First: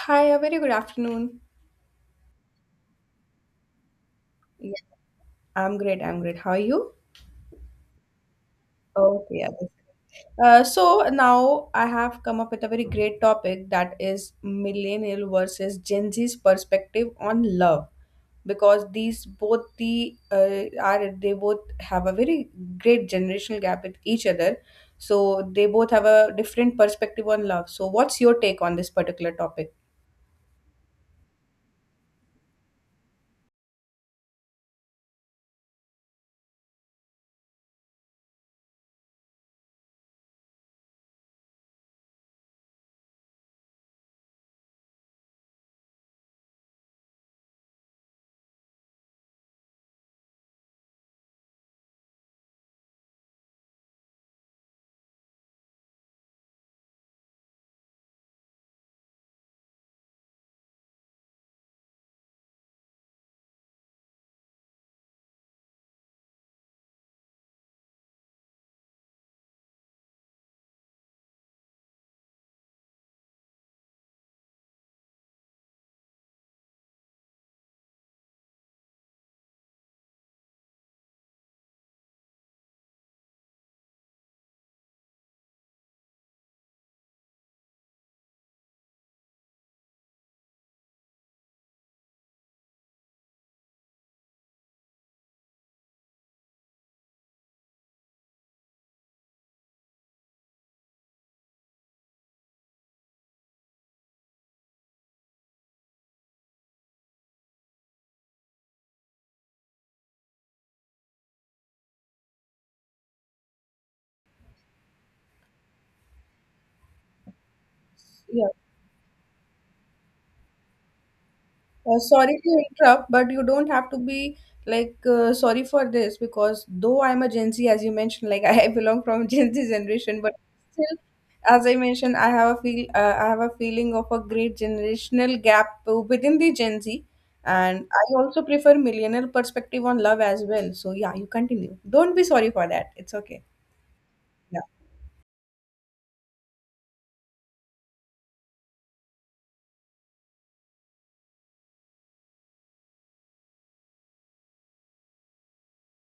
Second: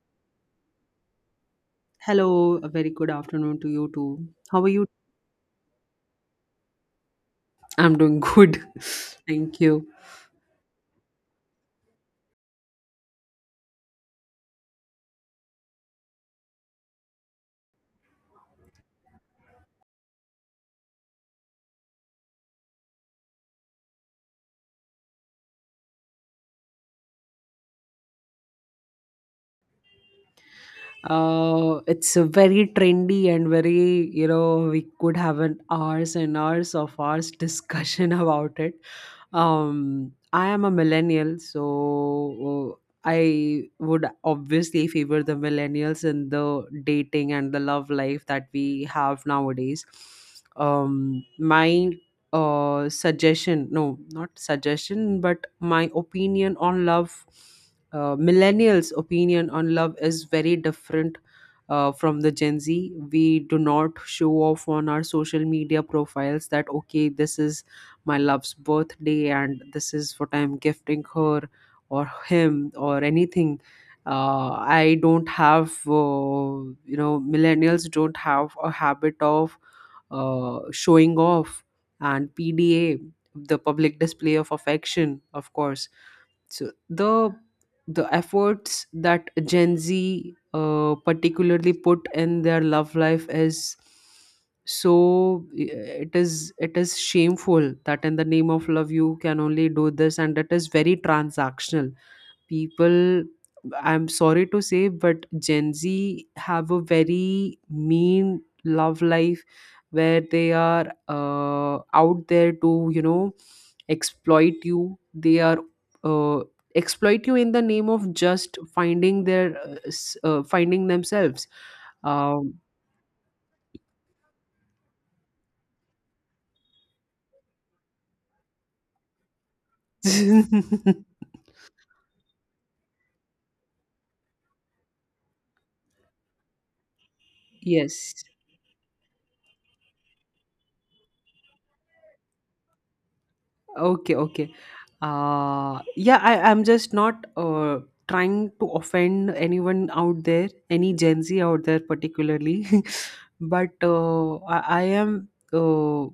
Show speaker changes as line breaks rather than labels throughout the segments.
Hi, a very good afternoon.
Hello, a very good afternoon to you too. How are
Yeah.
you?
I'm great. I'm great. How are you?
I'm doing good.
Okay, yeah.
Thank you.
So now I have come up with a very great topic, that is millennial versus Gen Z's perspective on love, because these both the are they both have a very great generational gap with each other. So they both have a different perspective on love. So what's your take on this particular topic?
It's a very trendy and very we could have an hours and hours of hours discussion about it. I am a millennial, so uh, I would obviously favor the millennials in the dating and the love life that we have nowadays. My suggestion, no, not suggestion, but my opinion on love, millennials opinion on love is very different from the Gen Z. We do not show off on our social media profiles that okay, this is my love's birthday and this is what I'm gifting her or him or anything. uh, I don't have you know, millennials don't have a habit of showing off and PDA, the public display of affection, of course. So the efforts that Gen Z particularly put in their love life is, so it is, it is shameful that in the name of love you can only do this, and it is very transactional. People, I'm sorry to say, but Gen Z have a very mean love life where they are out there to, you know, exploit you. They are, uh, exploit you in the name of just finding their finding themselves.
Sorry to
um,
interrupt, but you don't have to be like sorry for this, because though I'm a Gen Z, as you mentioned, like I belong from Gen Z generation, but still, as I mentioned, I have a feeling of a great generational gap within the Gen Z, and I
yes.
also prefer millennial perspective on love as well. So yeah, you continue. Don't be sorry for that. It's okay.
Okay, okay. Yeah, I'm just not trying to offend anyone out there, any Gen Z out there particularly, but I am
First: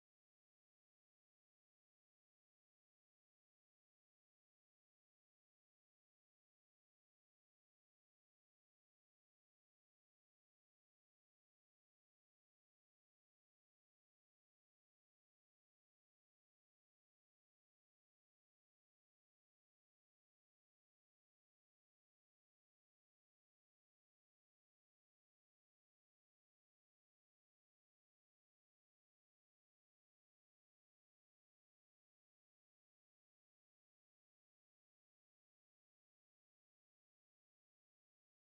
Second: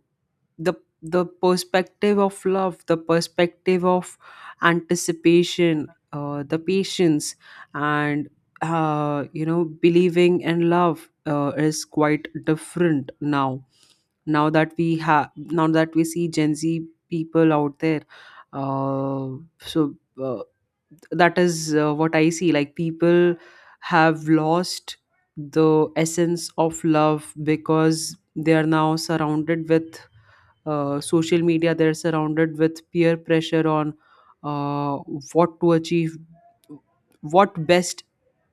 the the perspective of love, the perspective of anticipation, the patience, and you know, believing in love is quite different now, now that we have now that we see Gen Z people out there. uh, so uh, that is what I see, like people have lost the essence of love because they are now surrounded with social media, they're surrounded with peer pressure on uh, what to achieve, what best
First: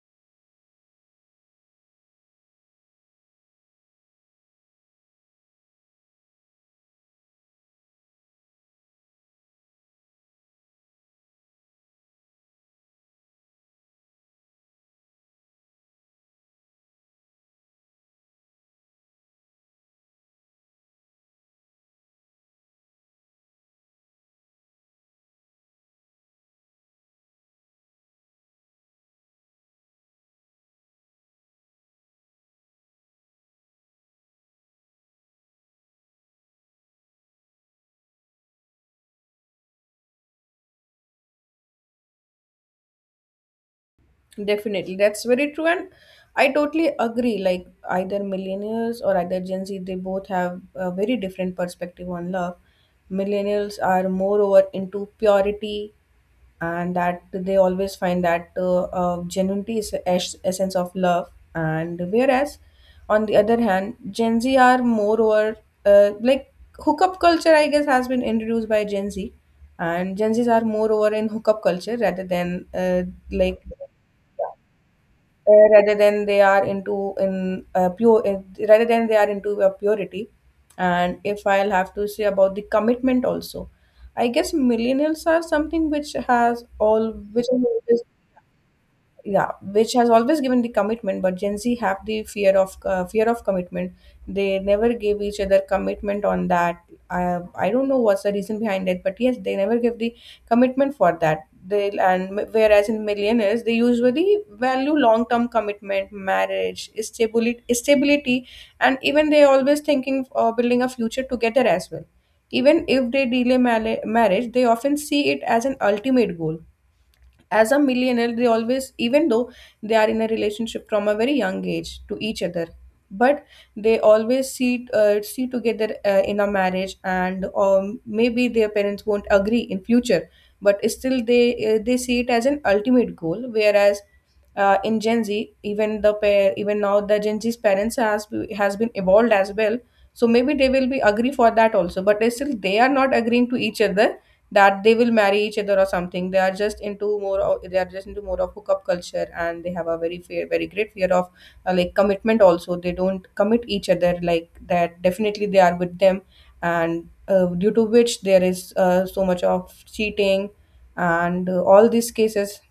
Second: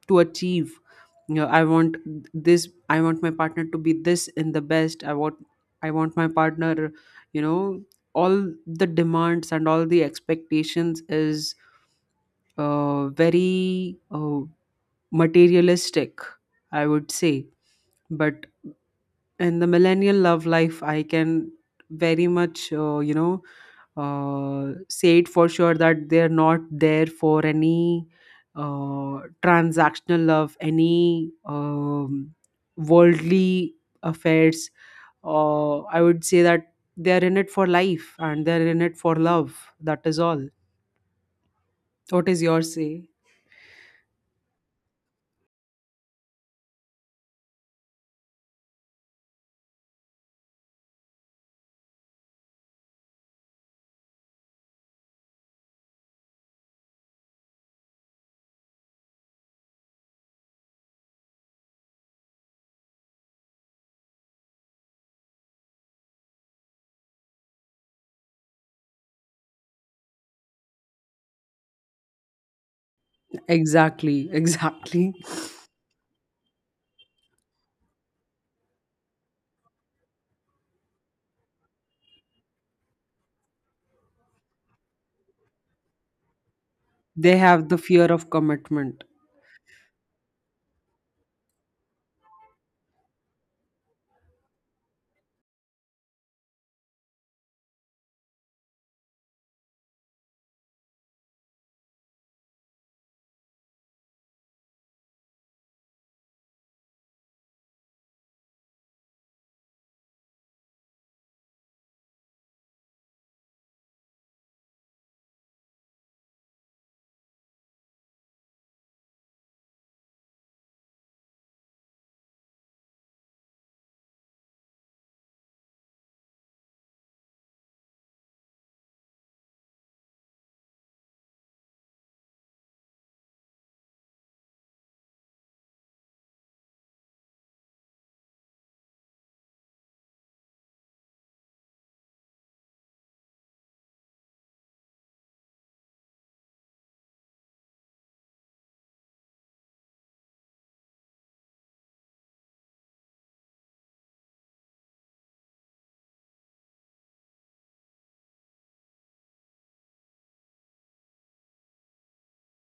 to achieve. You know, I want this, I want my partner to be this in the best, I want my partner, you know, all the demands and all the expectations is very materialistic, I would say. But in the millennial love life, I can very much, you know, say it for sure that they're not there for any transactional love, any worldly affairs. I would say that they're in it for life and they're in it for love. That is all. What is your say?
Definitely, that's very true, and I totally agree. Like either millennials or either Gen Z, they both have a very different perspective on love. Millennials are moreover into purity, and that they always find that genuinity is the essence of love. And whereas, on the other hand, Gen Z are moreover like hookup culture, I guess, has been introduced by Gen Z, and Gen Zs are moreover in hookup culture rather than like
Exactly. Exactly.
rather than they are into in pure rather than they are into purity. And if I'll have to say about the commitment also, I guess millennials are something which has all
They
which
have the
is
fear of commitment.
yeah, which has always given the commitment, but Gen Z have the fear of commitment. They never gave each other commitment on that. I don't know what's the reason behind it, but yes, they never give the commitment for that. They, and whereas in millionaires, they usually value long term commitment, marriage, stability, and even they always thinking of building a future together as well. Even if they delay marriage, they often see it as an ultimate goal. As a millennial, they always, even though they are in a relationship from a very young age to each other, but they always see together in a marriage, and maybe their parents won't agree in future, but still they see it as an ultimate goal. Whereas in Gen Z, even the pair, even now the Gen Z's parents has been evolved as well, so maybe they will be agree for that also, but still they are not agreeing to each other that they will marry each other or something. They are just into more of, they are just into more of hookup culture, and they have a very fear, very great fear of commitment. Also, they don't commit each other like that. Definitely, they are with them, and due to which there is so much of cheating, and all these cases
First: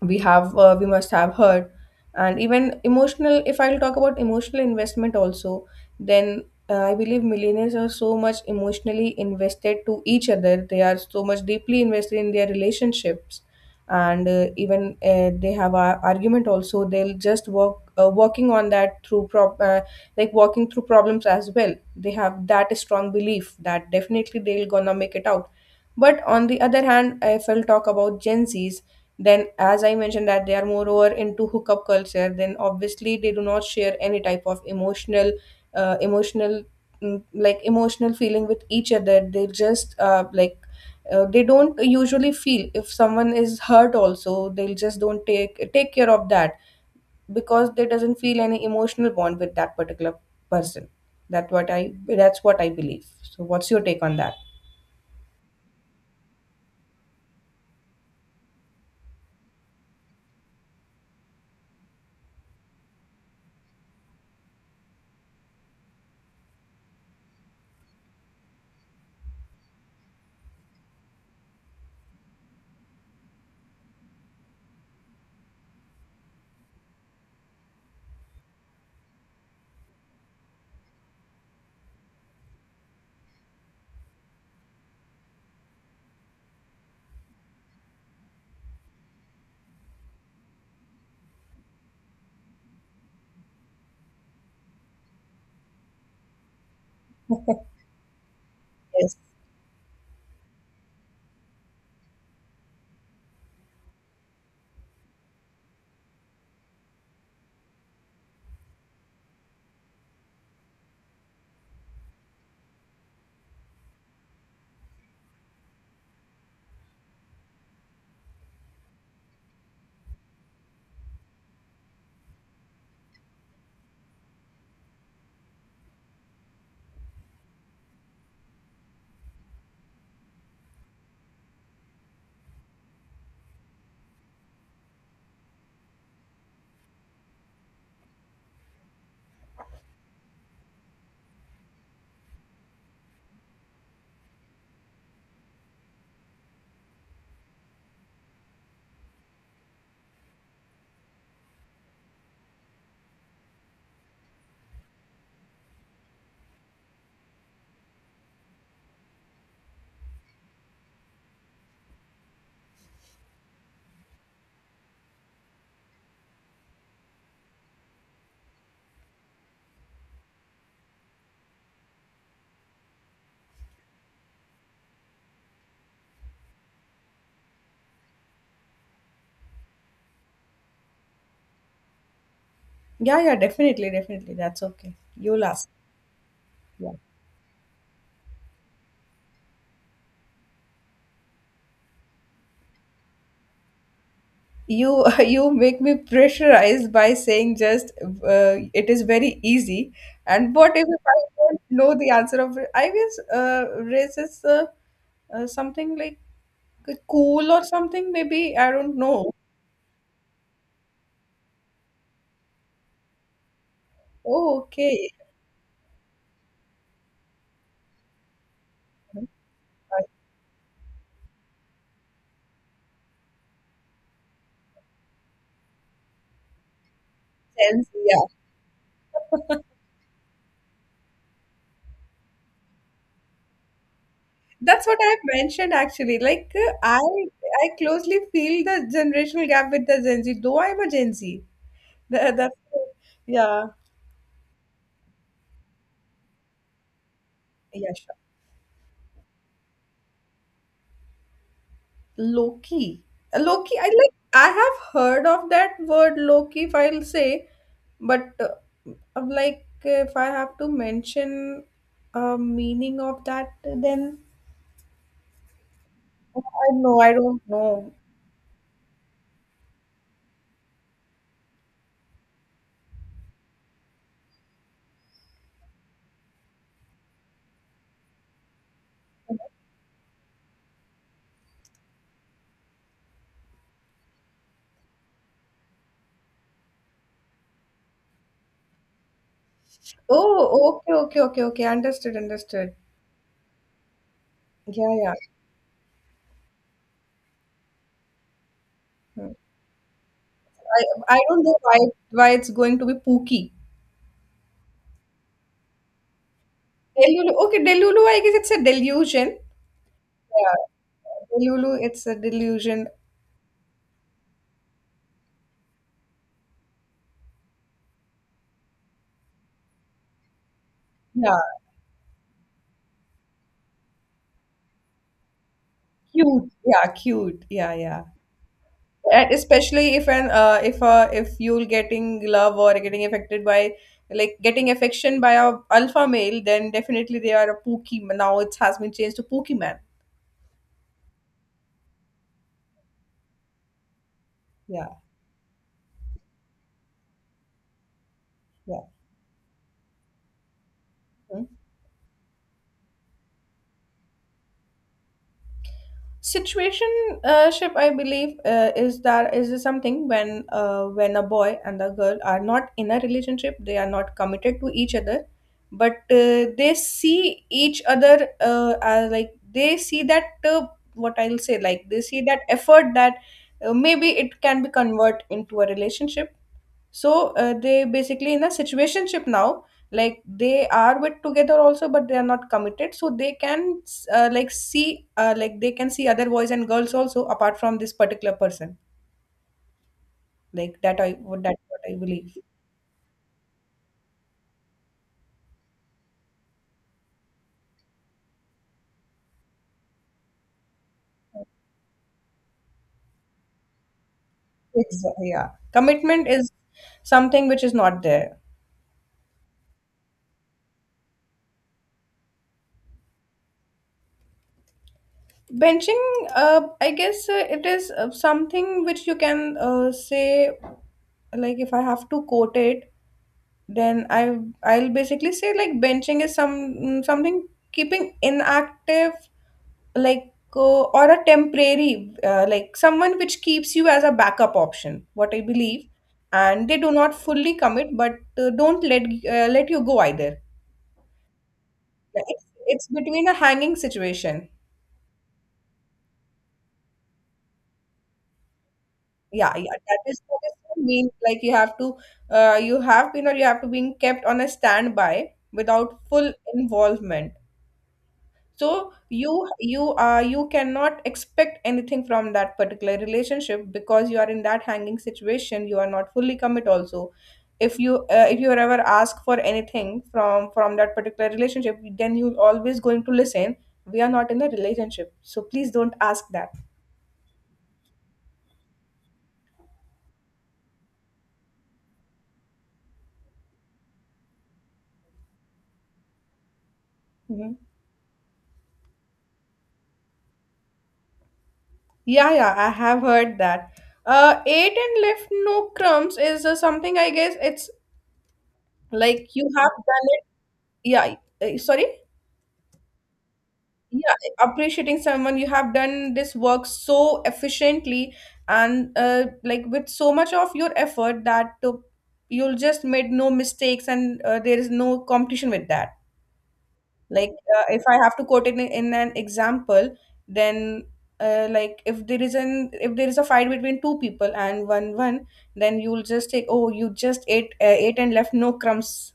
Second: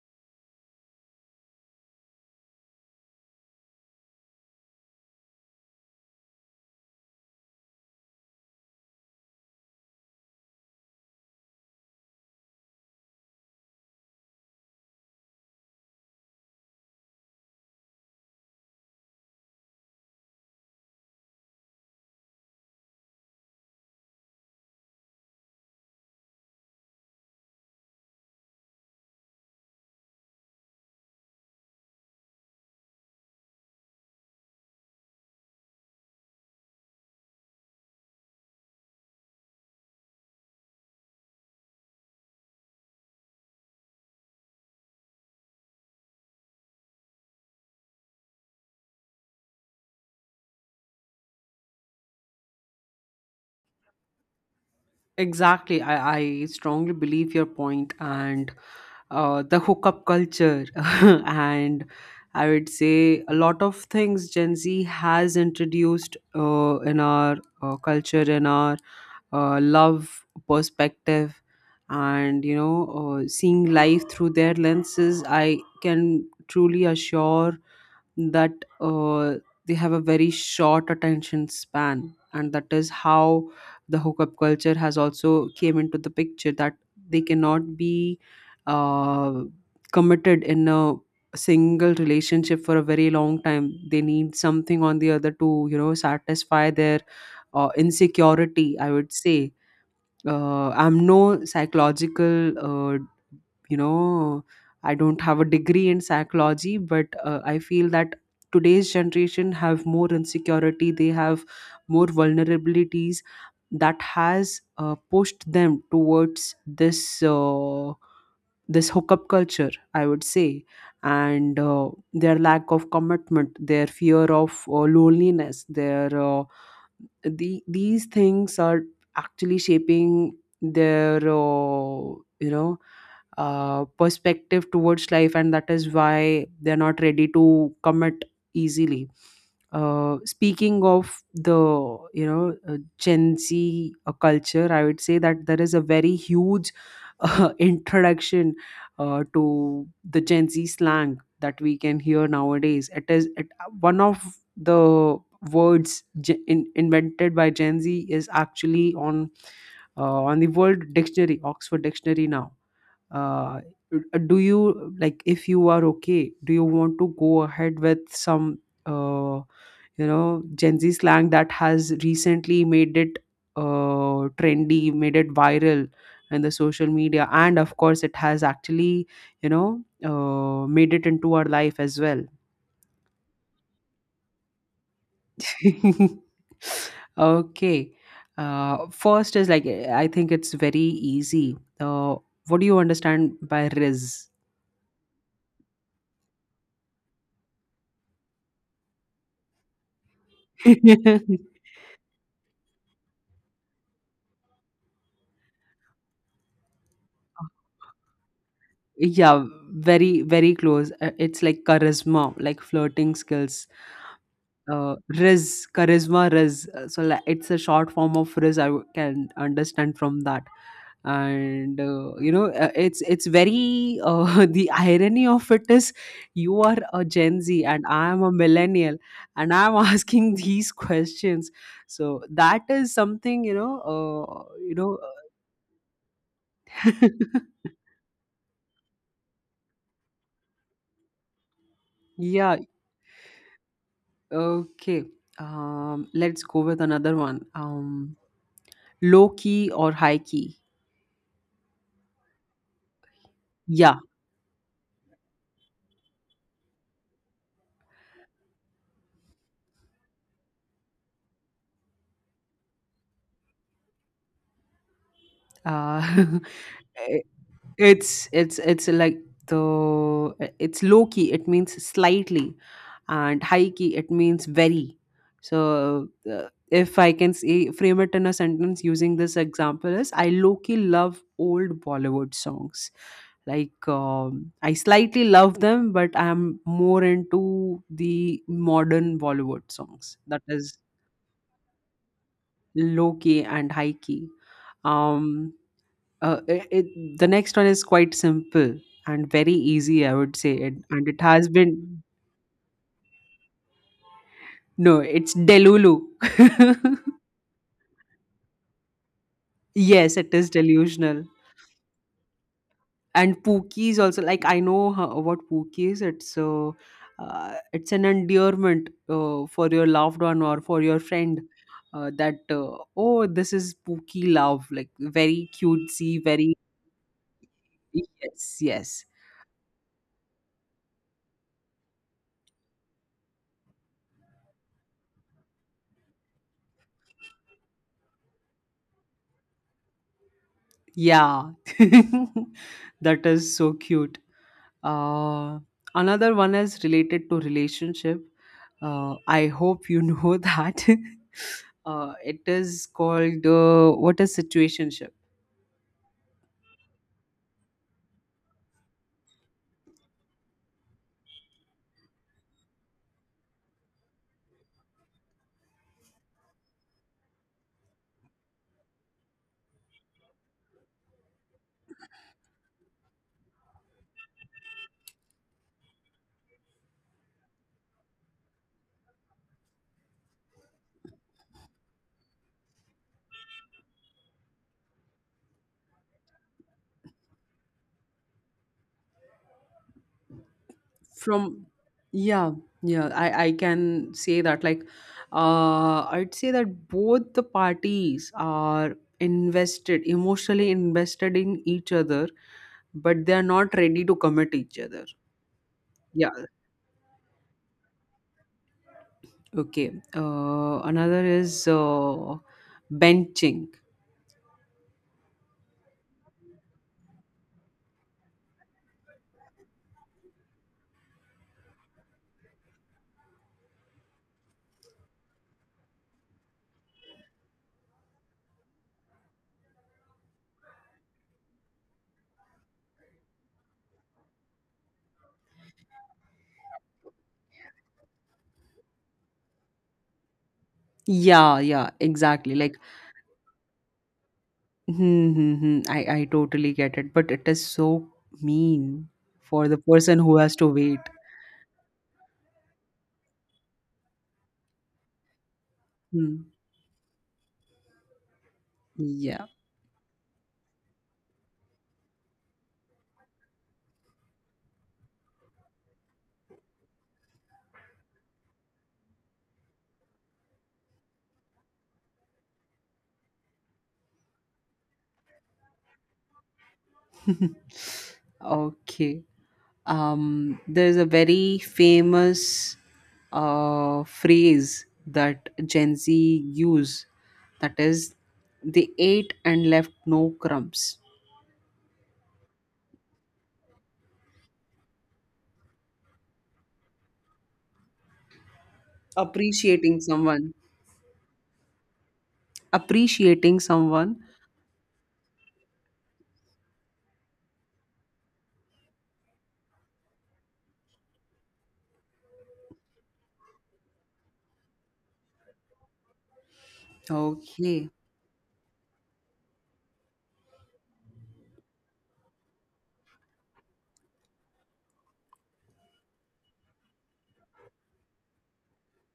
we must have heard. And even emotional, if I'll talk about emotional investment also, then I believe millionaires are so much emotionally invested to each other. They are so much deeply invested in their relationships, and even they have a argument also, they'll just working on that through prop like walking through problems as well. They have that strong belief that definitely they'll gonna make it out. But on the other hand, if I'll talk about Gen Z's, then, as I mentioned, that they are moreover into hookup culture, then obviously they do not share any type of emotional, emotional, mm, like emotional feeling with each other. They just they don't usually feel if someone is hurt. Also, they'll just don't take care of that, because they doesn't feel any emotional bond with that particular person. That's what I believe. So, what's your take on that?
Exactly. I strongly believe your point and the hookup culture. And I would say a lot of things Gen Z has introduced in our culture, in our love perspective. And you know, seeing life through their lenses, I can truly assure that uh, they have a very short attention span, and that is how the hookup culture has also came into the picture, that they cannot be uh, committed in a single relationship for a very long time. They need something on the other to, you know, satisfy their insecurity, I would
Yes.
say. I'm no psychological, you know, I don't have a degree in psychology, but I feel that today's generation have more insecurity, they have more vulnerabilities that has pushed them towards this uh, this hookup culture, I would say. And their lack of commitment, their fear of loneliness, their these things are actually shaping their you know, perspective towards life, and that is why they're not ready to commit easily. Speaking of the, you know, Gen Z culture, I would say that there is a very huge introduction to the Gen Z slang that we can hear nowadays. One of the words invented by Gen Z is actually on, on the world dictionary, Oxford dictionary now. uh, do you like, if you are okay, do you want to go ahead with some uh, you know, Gen Z slang that has recently made it trendy, made it viral in the social media, and of course it has actually, you know, made it into our life as well?
Yeah, yeah, definitely, definitely. That's okay. You last. Yeah.
Okay. First is like, I think it's very easy. What do you understand by riz?
You you make me pressurized by saying just it is very easy. And what if I don't know the answer of it? I guess race is something like cool or something, maybe, I don't know.
Yeah, very, very close. It's like charisma, like flirting skills.
Oh,
Uh,
okay.
riz, charisma, riz. So like, it's a short form of riz, can understand
Uh,
from that. And you know, it's very, the irony of it is, you are a Gen Z and
Sense,
I am
yeah.
a millennial, and I'm asking these questions. So that is something, you know, you
That's
know.
what I mentioned, actually, like I closely feel the generational gap with the Gen Z, though I'm a Gen Z. Tha-
Yeah.
that's yeah.
Okay. Let's go with another one.
Yeah, sure.
Low key or high key?
Loki. Loki, I
Yeah.
like, I have heard of that word Loki, if I'll say, but I'm like, if I have to mention a meaning of that, then
Uh,
I I
I-
don't know.
it's like the it's low key, it means slightly, and high key, it means very. So if I can say, frame it in a sentence using this example is, I low key love old Bollywood songs, like I slightly love them, but I am more into the modern Bollywood songs. That is
Oh, okay, okay, okay, okay. Understood, understood.
low key and high key.
Yeah, yeah.
um the next one is quite simple and
Hmm.
very easy, I would say. And
I
it
I don't
has
know
been,
why it's going to be Pookie.
no, it's Delulu.
Delulu. Okay, Delulu, I guess it's a delusion.
Yes, it is
Yeah.
delusional.
Delulu, it's a delusion.
And Pookie is also like, I know how, what Pookie is. It's an endearment for your loved one or for your
Yeah.
friend. That oh, this is pookie love, like very cutesy,
Cute.
very,
Yeah, cute. Yeah, yeah.
yes, yes.
And especially if an if you're getting love or getting affected by, like, getting affection by a alpha male, then definitely they are a pookie. Now it has been changed to pookie man.
Yeah, that is so cute.
Yeah,
Uh, another one is related to relationship.
yeah.
I hope you know that.
Hmm?
It is called, what is situationship?
Situationship, ship, I believe, is that, is something when a boy and a girl are not in a relationship, they are not committed to each other, but they see each other as, like, they see that what I'll say, like they see that effort that maybe it can be convert into a relationship. So they basically in a situationship now, like they are with together also, but they are not committed. So they can like see like they can see other boys and girls also apart from this particular person. That's
From
what I believe.
Yeah, yeah, I can say that like, I'd say that both the parties are invested, emotionally invested in each other, but they are not ready to commit each other.
Exactly. Yeah. Commitment
Yeah.
is something which is not there.
Okay. Another is benching.
Benching, I guess it is something which you can say, like, if I have to quote it, then I'll basically say, like, benching is something keeping inactive, like or a temporary like someone which keeps you as a backup option. What I believe, and they do not fully commit, but don't let let you go either.
Yeah, yeah,
Yeah, It's,
exactly. Like,
it's between a hanging situation.
hmm, hmm, hmm. I totally get it, but it is so mean
Yeah,
for
yeah,
the
that
person
is
who
what
has to
it
wait.
means. Like you have to you have been or you have to being kept on a standby without full
Hmm.
involvement. So you
Yeah.
you are, you cannot expect anything from that particular relationship, because you are in that hanging situation, you are not fully commit also. If you if you are ever asked for anything from that particular relationship, then you always going to listen, we are not in a relationship, so please don't ask that.
Okay. There's a very famous phrase that Gen Z use,
Mhm.
that is, they ate and left no crumbs.
Yeah, yeah, I have heard that. Ate and left no crumbs is something, I guess it's like you have
Appreciating
done it.
someone.
Yeah, sorry.
Appreciating
Yeah,
someone.
appreciating someone. You have done this work so efficiently, and like with so much of your effort that you'll just made no mistakes, and there is no competition with that. Like if
Okay.
I have to quote it in an example, then like if there is an, if there is a fight between two people and one, then you'll just take, oh, you just ate ate and left no crumbs.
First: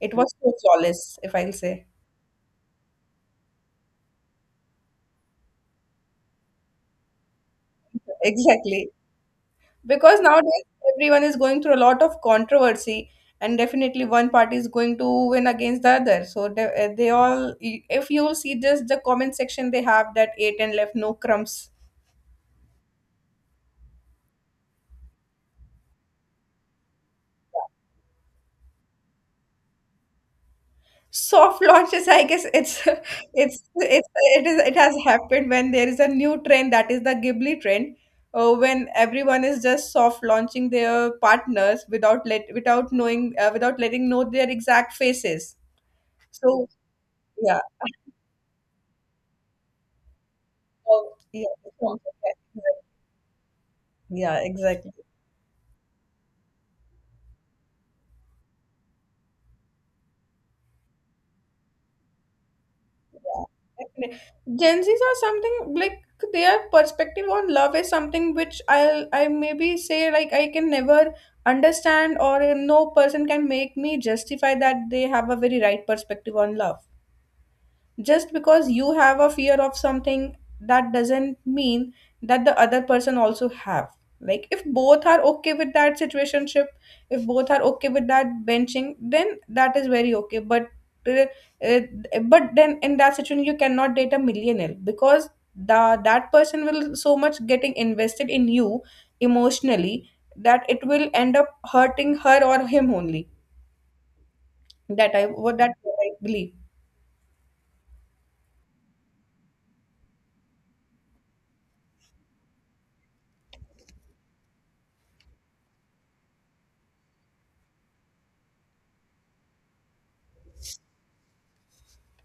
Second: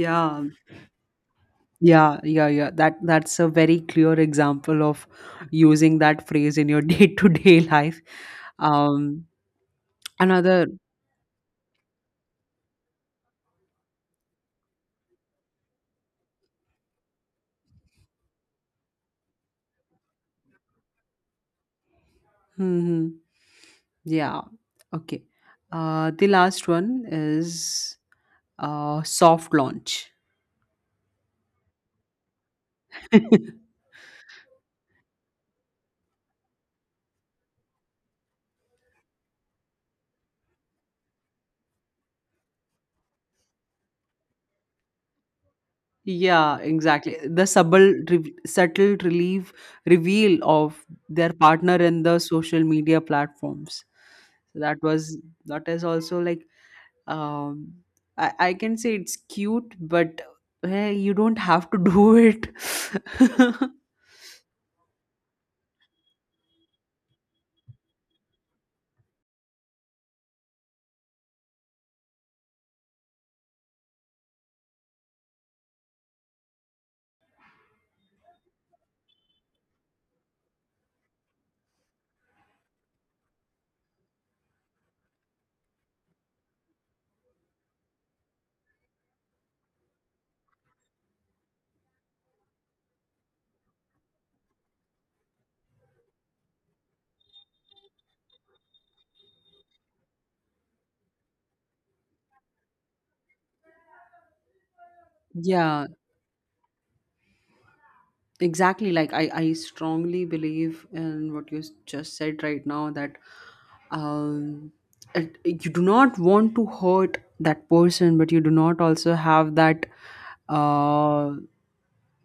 It was so flawless, if I'll say.
Yeah, yeah, yeah. That's a very clear example of using that phrase in your day-to-day life.
Exactly,
Um,
because nowadays
another,
everyone is going through a lot of controversy, and definitely one party is going to win against the other, so they all, if you see just the comment section, they have that eight and left no crumbs.
hmm, yeah, okay. The last one is soft launch.
Soft launches, I guess it's it's it's it is, it has happened when there is a new trend, that is the Ghibli trend, when everyone is just soft launching their partners without let, without knowing, without letting know their exact faces.
Yeah,
So
exactly. The
yeah.
subtle, re- subtle relief reveal of
Oh,
their
yeah.
partner in the social media platforms.
Yeah,
So that
exactly.
was, that is also like, um I can say it's cute, but eh, you don't have to do it.
Yeah. Definitely. Gen Zs are something like their perspective on love is something which I'll, I maybe say, like, I can never understand, or no person can make me justify that they have a very right perspective on love. Just because you have a fear of something, that doesn't mean that the other person also have. Like if both are okay with that situationship, if both are okay with that benching, then that is very okay, uh, uh, but then in that situation you cannot date a millionaire because the that person will so much getting invested in you emotionally, that it will end up hurting her or him only. That I, what that
Yeah,
I believe.
exactly. Like, I strongly believe in what just said right now. That um it, you do not want to hurt that person, but you do not also have that uh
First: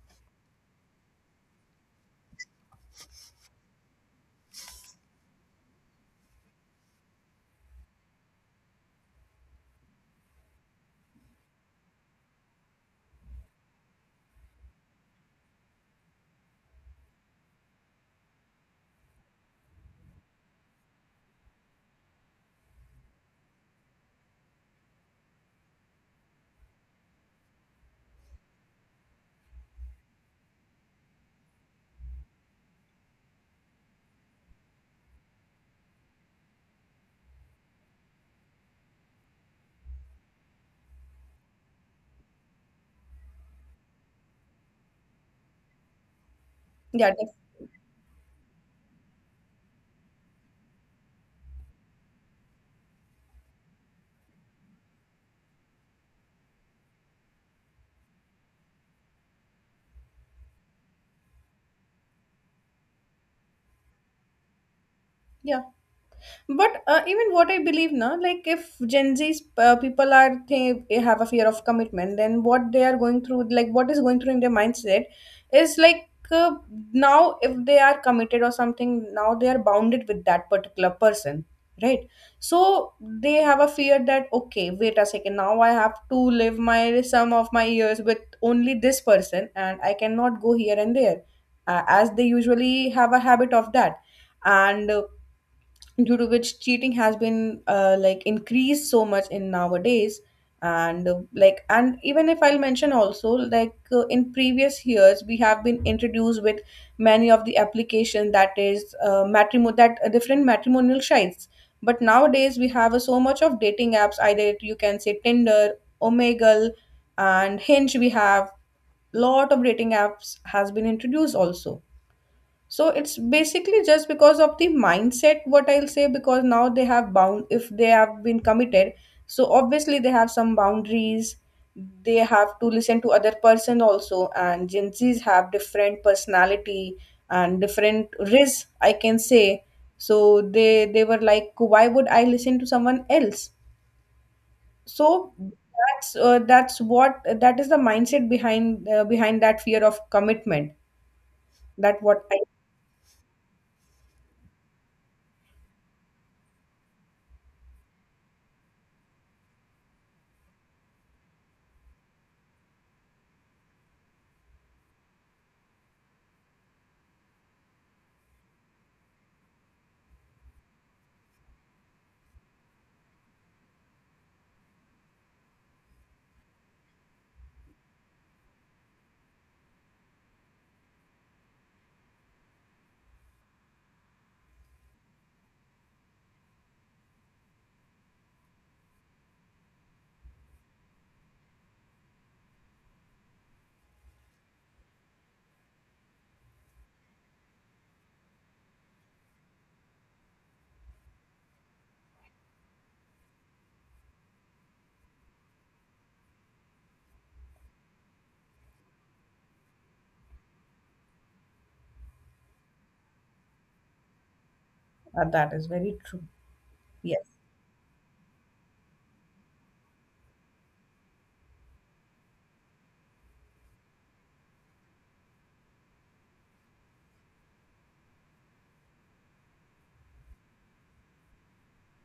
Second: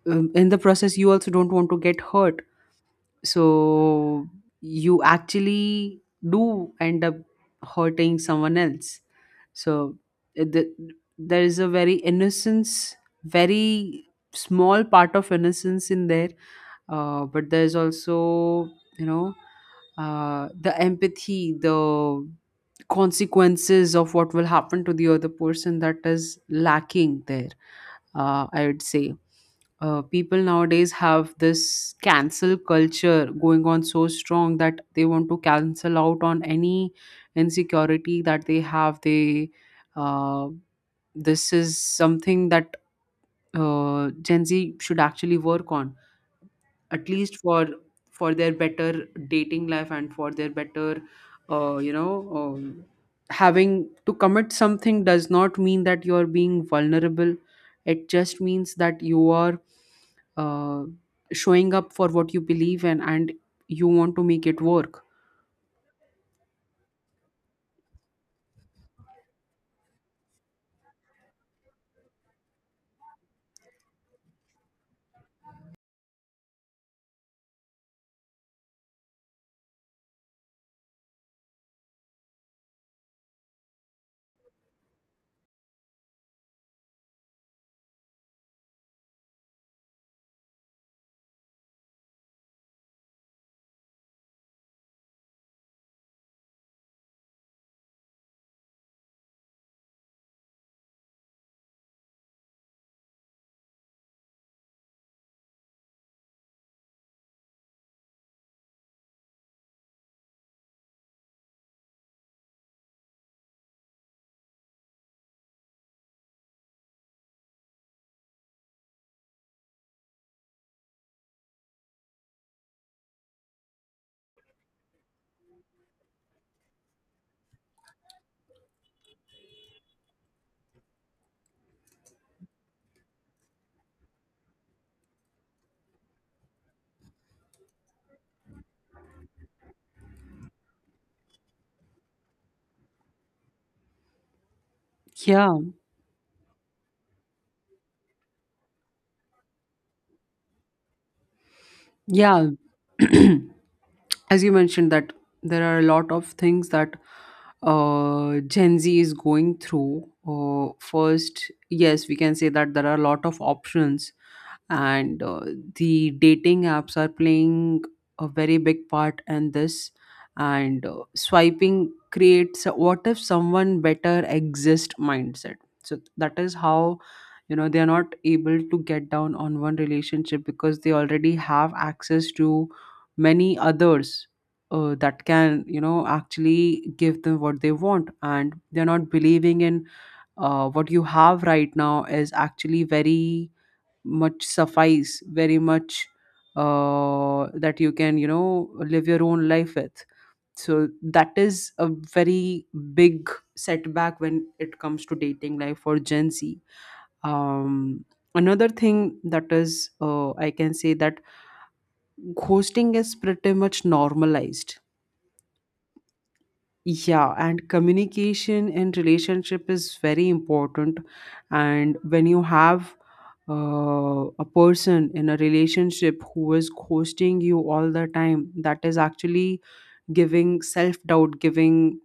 in the process, you also don't want to get hurt. So you actually do end up hurting someone else. So uh, the, there is a very innocence, very small part of innocence in there. But there's also, you know, the empathy, the consequences of what will happen to the other person, that is lacking there, I would say. People nowadays have this cancel culture going on so strong that they want to cancel out on any insecurity that they have. They uh, this is something that Gen Z should actually work on, at
yeah that's-
least for their better dating life and for their better, you know, um, having to commit something does not mean that you are being vulnerable. It just means that you are uh, showing up for what you believe in, and you want to make it work.
yeah, but even what I believe now, like if Gen Z's people are think they have a fear of commitment, then what they are going through, like what is going through in their mindset is like now if they are committed or something, now they are bounded with that particular person, right? So they have a fear that okay, wait a second, now I have to live my some of my years with only this person, and I cannot go here and there, as they usually have a habit of that. And due to which cheating has been like increased so much in nowadays. And like, and even if I'll mention also, like in previous years we have been introduced with many of the application, that is matrimo, that different matrimonial sites. But nowadays we have so much of dating apps. Either you can say Tinder, Omegle, and Hinge we have. Lot of dating apps has been introduced also. So it's basically just because of the mindset, what I'll say, because now they have bound. If they have been committed, so obviously they have some boundaries. They have to listen to other person also, and Gen Z's have different personality and different risk, I can say. So they were like, why would I listen to someone else? So
Yeah,
that's what, that is the mindset behind behind that fear of commitment. That what I
yeah. As you mentioned that there are a lot of things that Gen Z is going through. First, yes, we can say that there are a lot of options, and the dating apps are playing a very big part in this. And swiping creates a what if someone better exist mindset. So that is how, you know, they are not able to get down on one relationship because they already have access to many others, that can, you know, actually give them what they want, and they're not believing in, what you have right now is actually very much suffice, very much, that you can, you know, live your own life with. So that is a very big setback when it comes to dating life for Gen Z. um, Another thing that is, I can say that ghosting is pretty much normalized.
that is very true.
Yeah,
Yes.
and communication in relationship is very important. And when you have a person in a relationship who is ghosting you all the time, that is actually giving self doubt, giving,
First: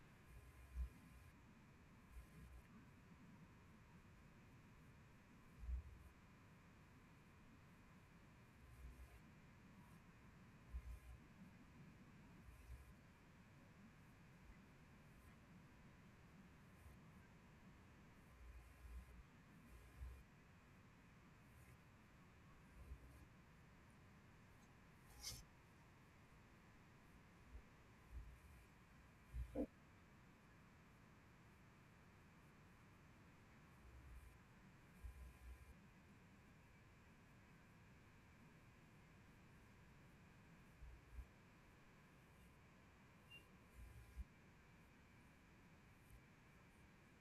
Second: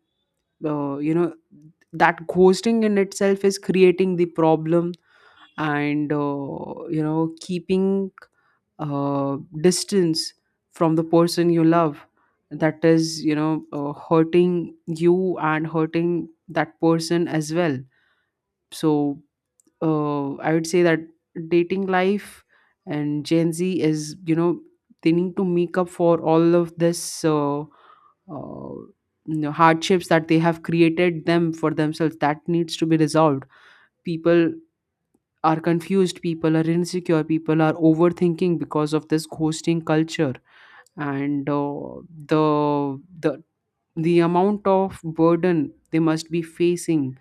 you know, that ghosting in itself is creating the problem, and you know, keeping distance from the person you love, that is, you know, hurting you and hurting that person as well. So I would say that dating life and Gen Z is, you know, they need to make up for all of this uh, you know, hardships that they have created them for themselves. That needs to be resolved. People are confused. People are insecure. People are overthinking because of this ghosting culture, and the the the amount of burden they must be facing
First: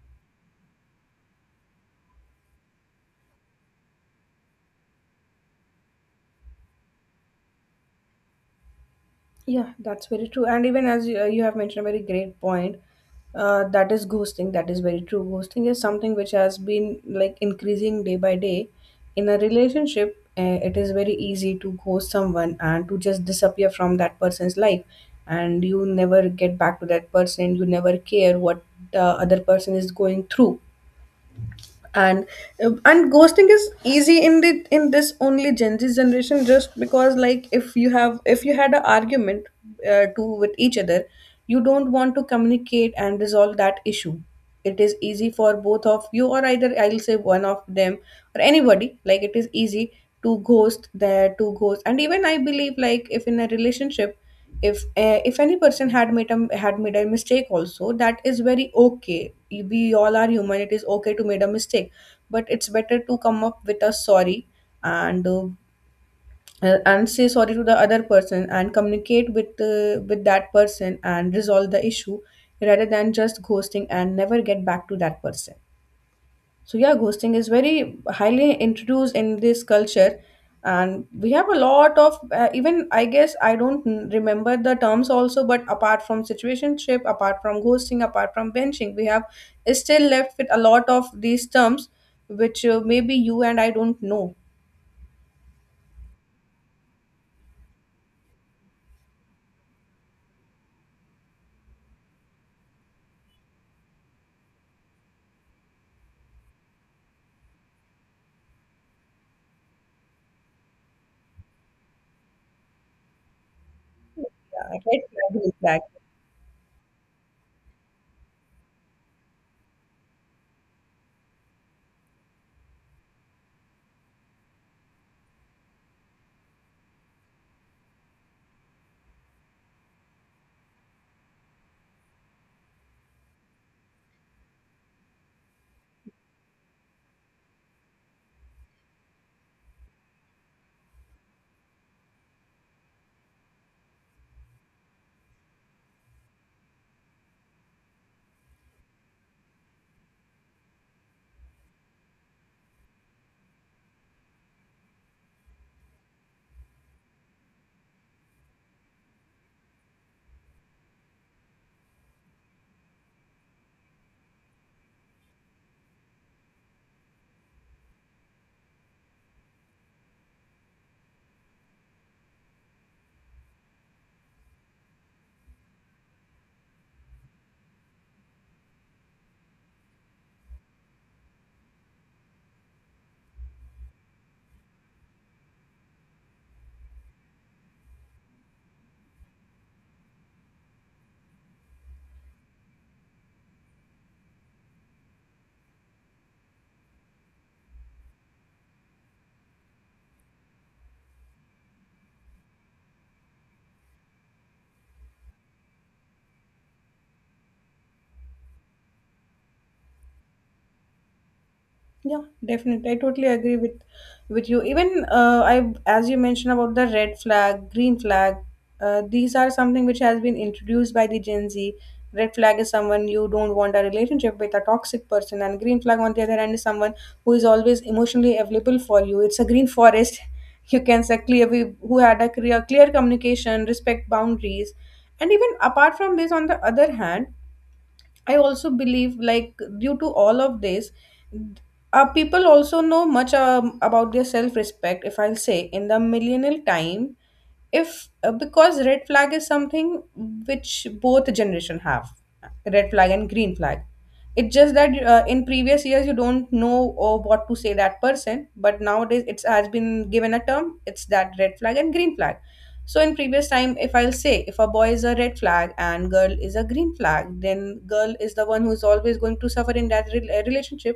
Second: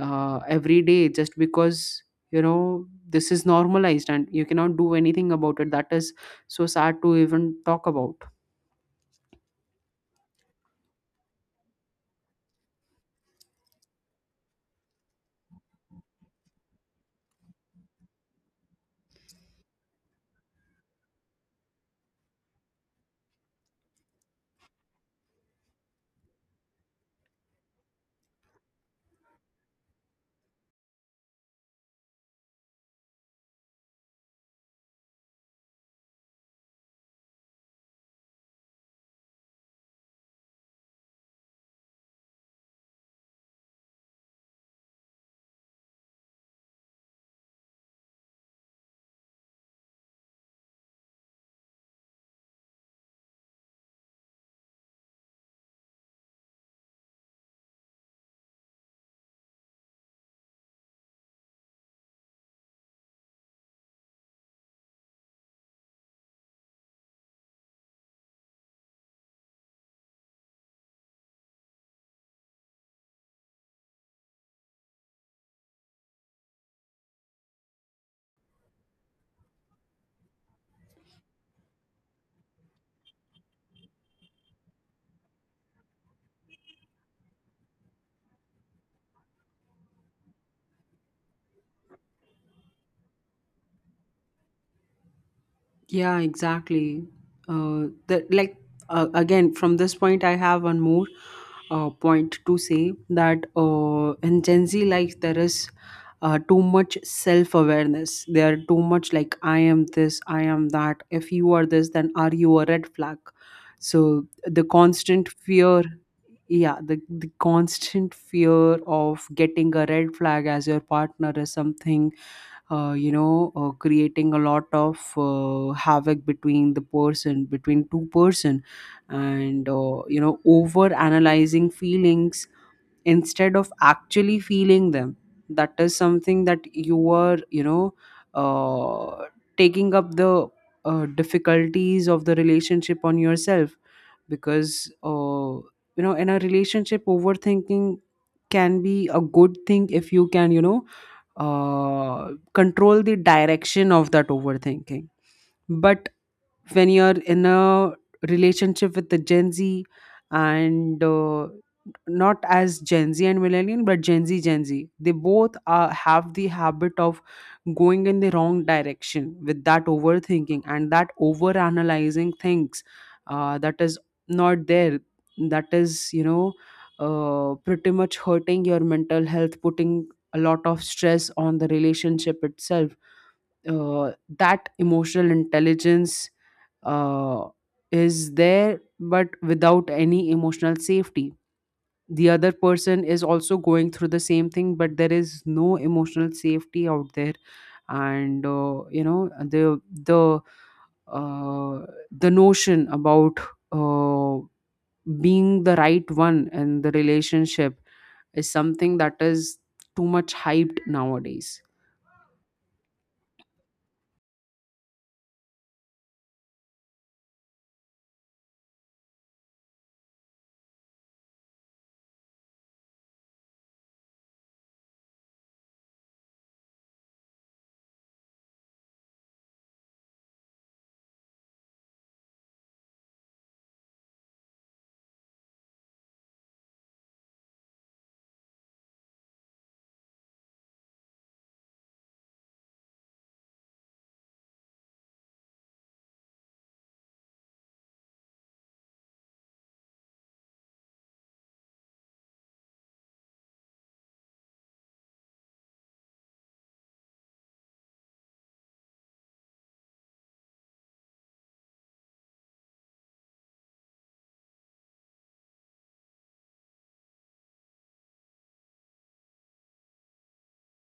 every day just because, you know, this is normalized and you cannot do anything about it. That is so sad to even talk about.
Yeah, that's very true. And even as you, you have mentioned a very great point, that is ghosting. That is very true. Ghosting is something which has been like increasing day by day. In a relationship, it is very easy to ghost someone and to just disappear from that person's life, and you never get back to that person. You never care what the other person is going through. And and ghosting is easy in the in this only Gen Z generation, just because, like if you have, if you had an argument to with each other, you don't want to communicate and resolve that issue. It is easy for both of you, or either I'll say one of them, or anybody, like it is easy to ghost there to ghost. And even I believe, like if in a relationship, if any person had made a mistake also, that is very okay. We all are human, it is okay to made a mistake. But it's better to come up with a sorry, and uh, and say sorry to the other person, and communicate with that person and resolve the issue, rather than just ghosting and never get back to that person. So yeah, ghosting is very highly introduced in this culture, and we have a lot of even I guess I don't remember the terms also, but apart from situationship, apart from ghosting, apart from benching, we have still left with a lot of these terms, which maybe you and I don't know.
Yeah, exactly. That like, again from this point, I have one more point to say that, in Gen Z life there is too much self awareness. They are too much like I am this, I am that. If you are this, then are you a red flag? So the
Yeah, I
constant
get.
fear, yeah, the constant fear of getting a red flag as your partner is something, you know, creating a lot of havoc between the person, between two person, and you know, over analyzing feelings instead of actually feeling them. That is something that you are, you know, uh, taking up the difficulties of the relationship on yourself, because you know, in a relationship overthinking can be a good thing if you can, you know, control the direction of that overthinking. But when you're in a relationship with the Gen Z, and not as Gen Z and millennial, but Gen Z, Gen Z. They both are, have the habit of going in the wrong direction with that overthinking and that overanalyzing things, that is not there. That is, you know, pretty much hurting your mental health, putting a lot of stress on the relationship itself, uh, that emotional intelligence uh, is there, but without any emotional safety. The other person is also going through the same thing, but there is no emotional safety out there, and you know, uh, the notion about uh, being the right one in the relationship is something that is too much hyped nowadays.
Yeah, definitely. I totally agree with you. Even I, as you mentioned about the red flag, green flag, these are something which has been introduced by the Gen Z. Red flag is someone you don't want a relationship with, a toxic person, and green flag on the other hand is someone who is always emotionally available for you. It's a green forest. You can say clear, we who had a clear communication, respect boundaries. And even apart from this, on the other hand, I also believe, like, due to all of this, people also know much about their self respect, if I'll say, in the millennial time, if because red flag is something which both generation have, red flag and green flag. It's just that in previous years you don't know or what to say that person, but nowadays it has been given a term. It's that red flag and green flag. So in previous time, if I'll say if a boy is a red flag and girl is a green flag, then girl is the one who's always going to suffer in that relationship.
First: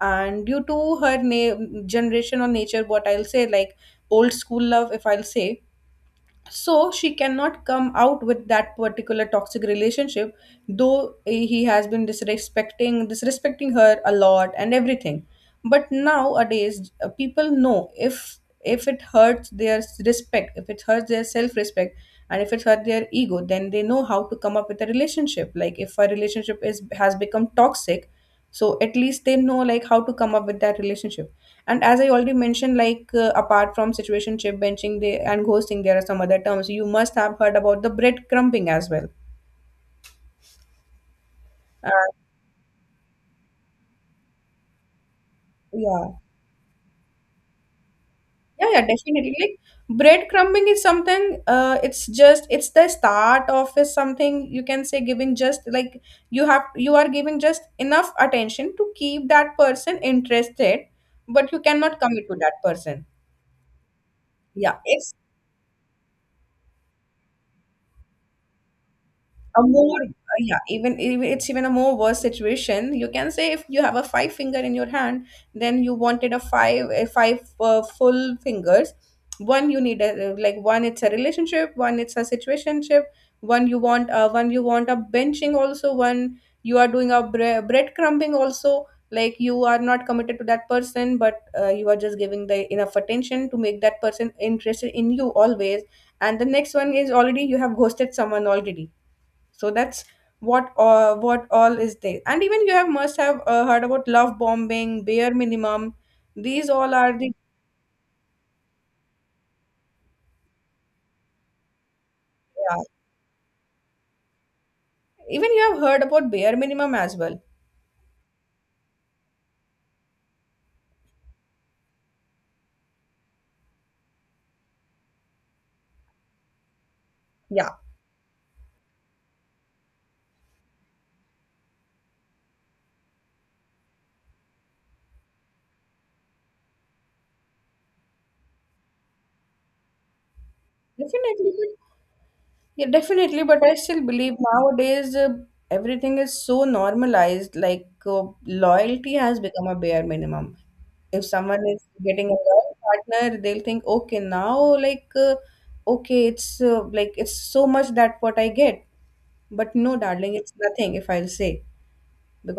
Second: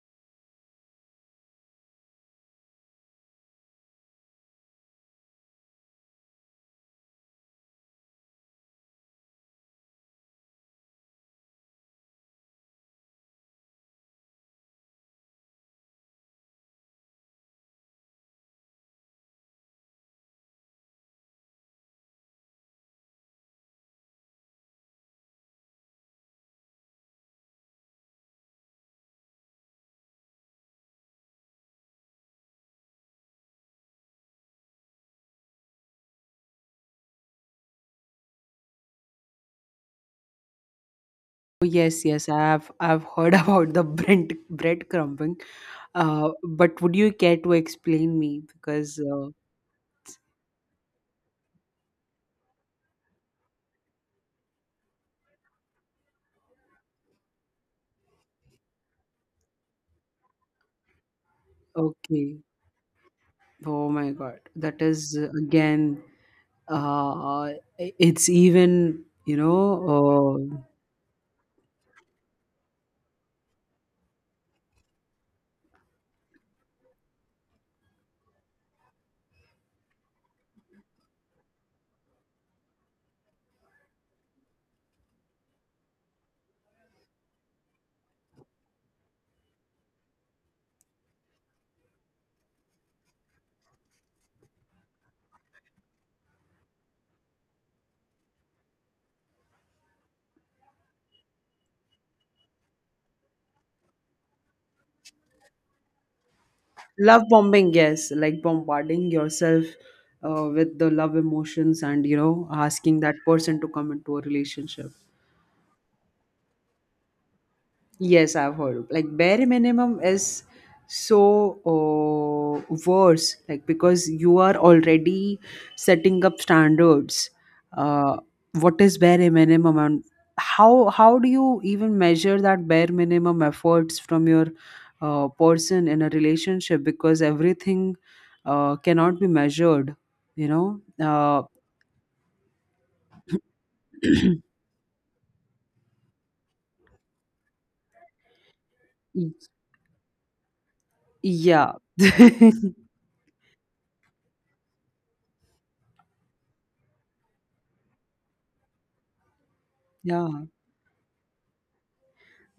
And due to her generation or nature, what I'll say, like old school love, if I'll say, so she cannot come out with that particular toxic relationship, though he has been disrespecting her a lot and everything. But nowadays people know, if it hurts their respect, if it hurts their self respect, and if it hurts their ego, then they know how to come up with a relationship. Like if a relationship is has become toxic, so at least they know like how to come up with that relationship. And as I already mentioned, like apart from situationship, benching, they and ghosting, there are some other terms you must have heard about, the bread crumbing as well.
Oh,
uh,
yes, yes, I've heard about the bread crumbing.
yeah.
But would you care to explain me?
Yeah, yeah,
Because
definitely, like breadcrumbing is something, it's just it's the start of, is something you can say, giving just like, you are giving just enough attention to keep that person interested, but you cannot commit to
okay,
that person.
oh my God, that
Yeah,
is,
it's
again, Uh, it's even, you
a
know,
more
uh,
yeah, even, even, it's even a more worse situation, you can say. If you have a five finger in your hand, then you wanted a five full fingers. One you need a, like one it's a relationship, one it's a situationship, one you want a benching also, one you are doing a bread crumbing also. Like you are not committed to that person, but you are just giving the enough attention to make that person interested in you always. And the next one is already you have ghosted someone already. So that's what all is there. And even you have must have heard about love bombing, bare minimum. These all are
love
the
bombing, yes, like bombarding yourself with the love emotions and, you know,
yeah.
asking that person to come into a relationship.
Even you have heard about bare minimum as well.
Yes, I've heard. Of. Like bare minimum is so worse, like because you are already setting up standards.
yeah
Uh, what is bare minimum, and how do you even measure that bare minimum efforts from your person in a relationship? Because everything cannot be measured, you know.
definitely but, yeah, definitely, but I still believe nowadays everything is so normalized, like loyalty has become a bare minimum. If someone
Yeah,
is getting a loyal partner, they'll think, okay, now like okay it's like it's so much that what I get. But no, darling,
yeah.
it's nothing, if I'll say,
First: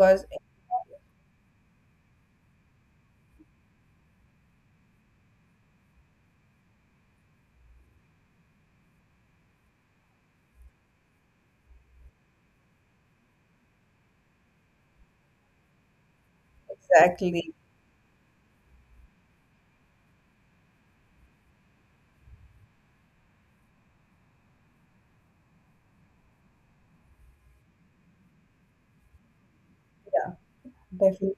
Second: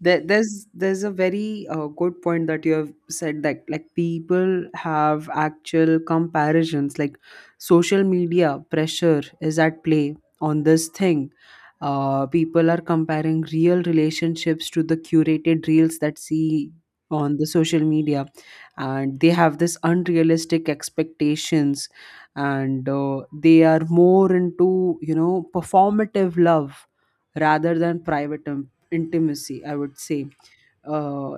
there, there's there's a very good point that you have said, that like people have actual comparisons. Like social media pressure is at play on this thing. People are comparing real relationships to the curated reels that see on the
exactly,
social media, and they have this unrealistic expectations. And they are more into, you know, performative love rather than private intimacy, I would say.
yeah,
uh,
definitely,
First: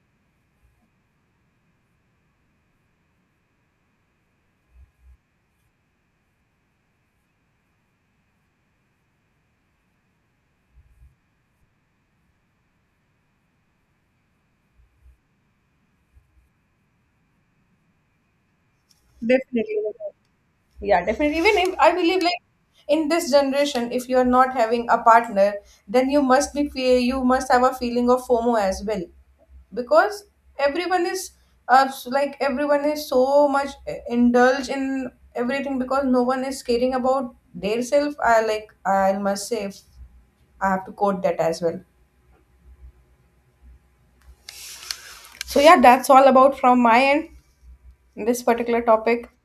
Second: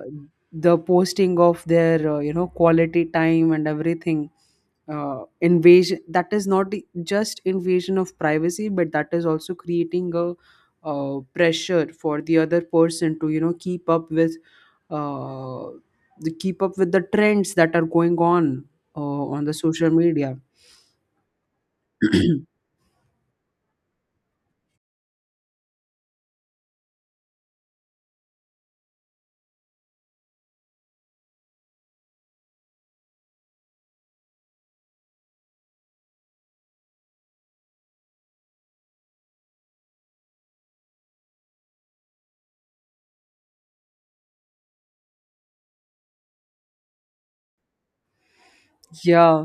the posting of their, you know, quality time and everything, invasion, that is not just invasion of privacy, but that is also creating a pressure for the other person to, you know, keep up with uh, the keep up with the trends that are going on the social
definitely,
media.
yeah, definitely. Even if I believe, like in this generation, if you are not having a partner, then you must be you must have a feeling of FOMO as well, because everyone is like everyone is so much indulged in everything, because no one is caring about their self. I like I must say, if I have to quote that as well. So yeah, that's all about from my end, this particular topic.
Yeah.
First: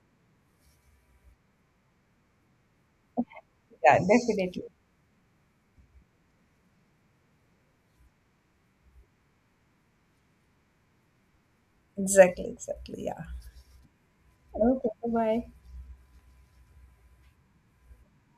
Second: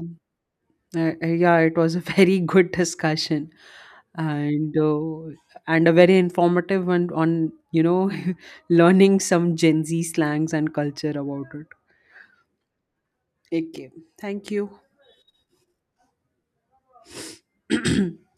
Yeah, it was a very good discussion,
Yeah, definitely.
and uh, and a very informative one on, you know, learning some Gen Z slangs and culture about it.
Exactly, exactly. Yeah.
Okay, thank you.
Okay, bye.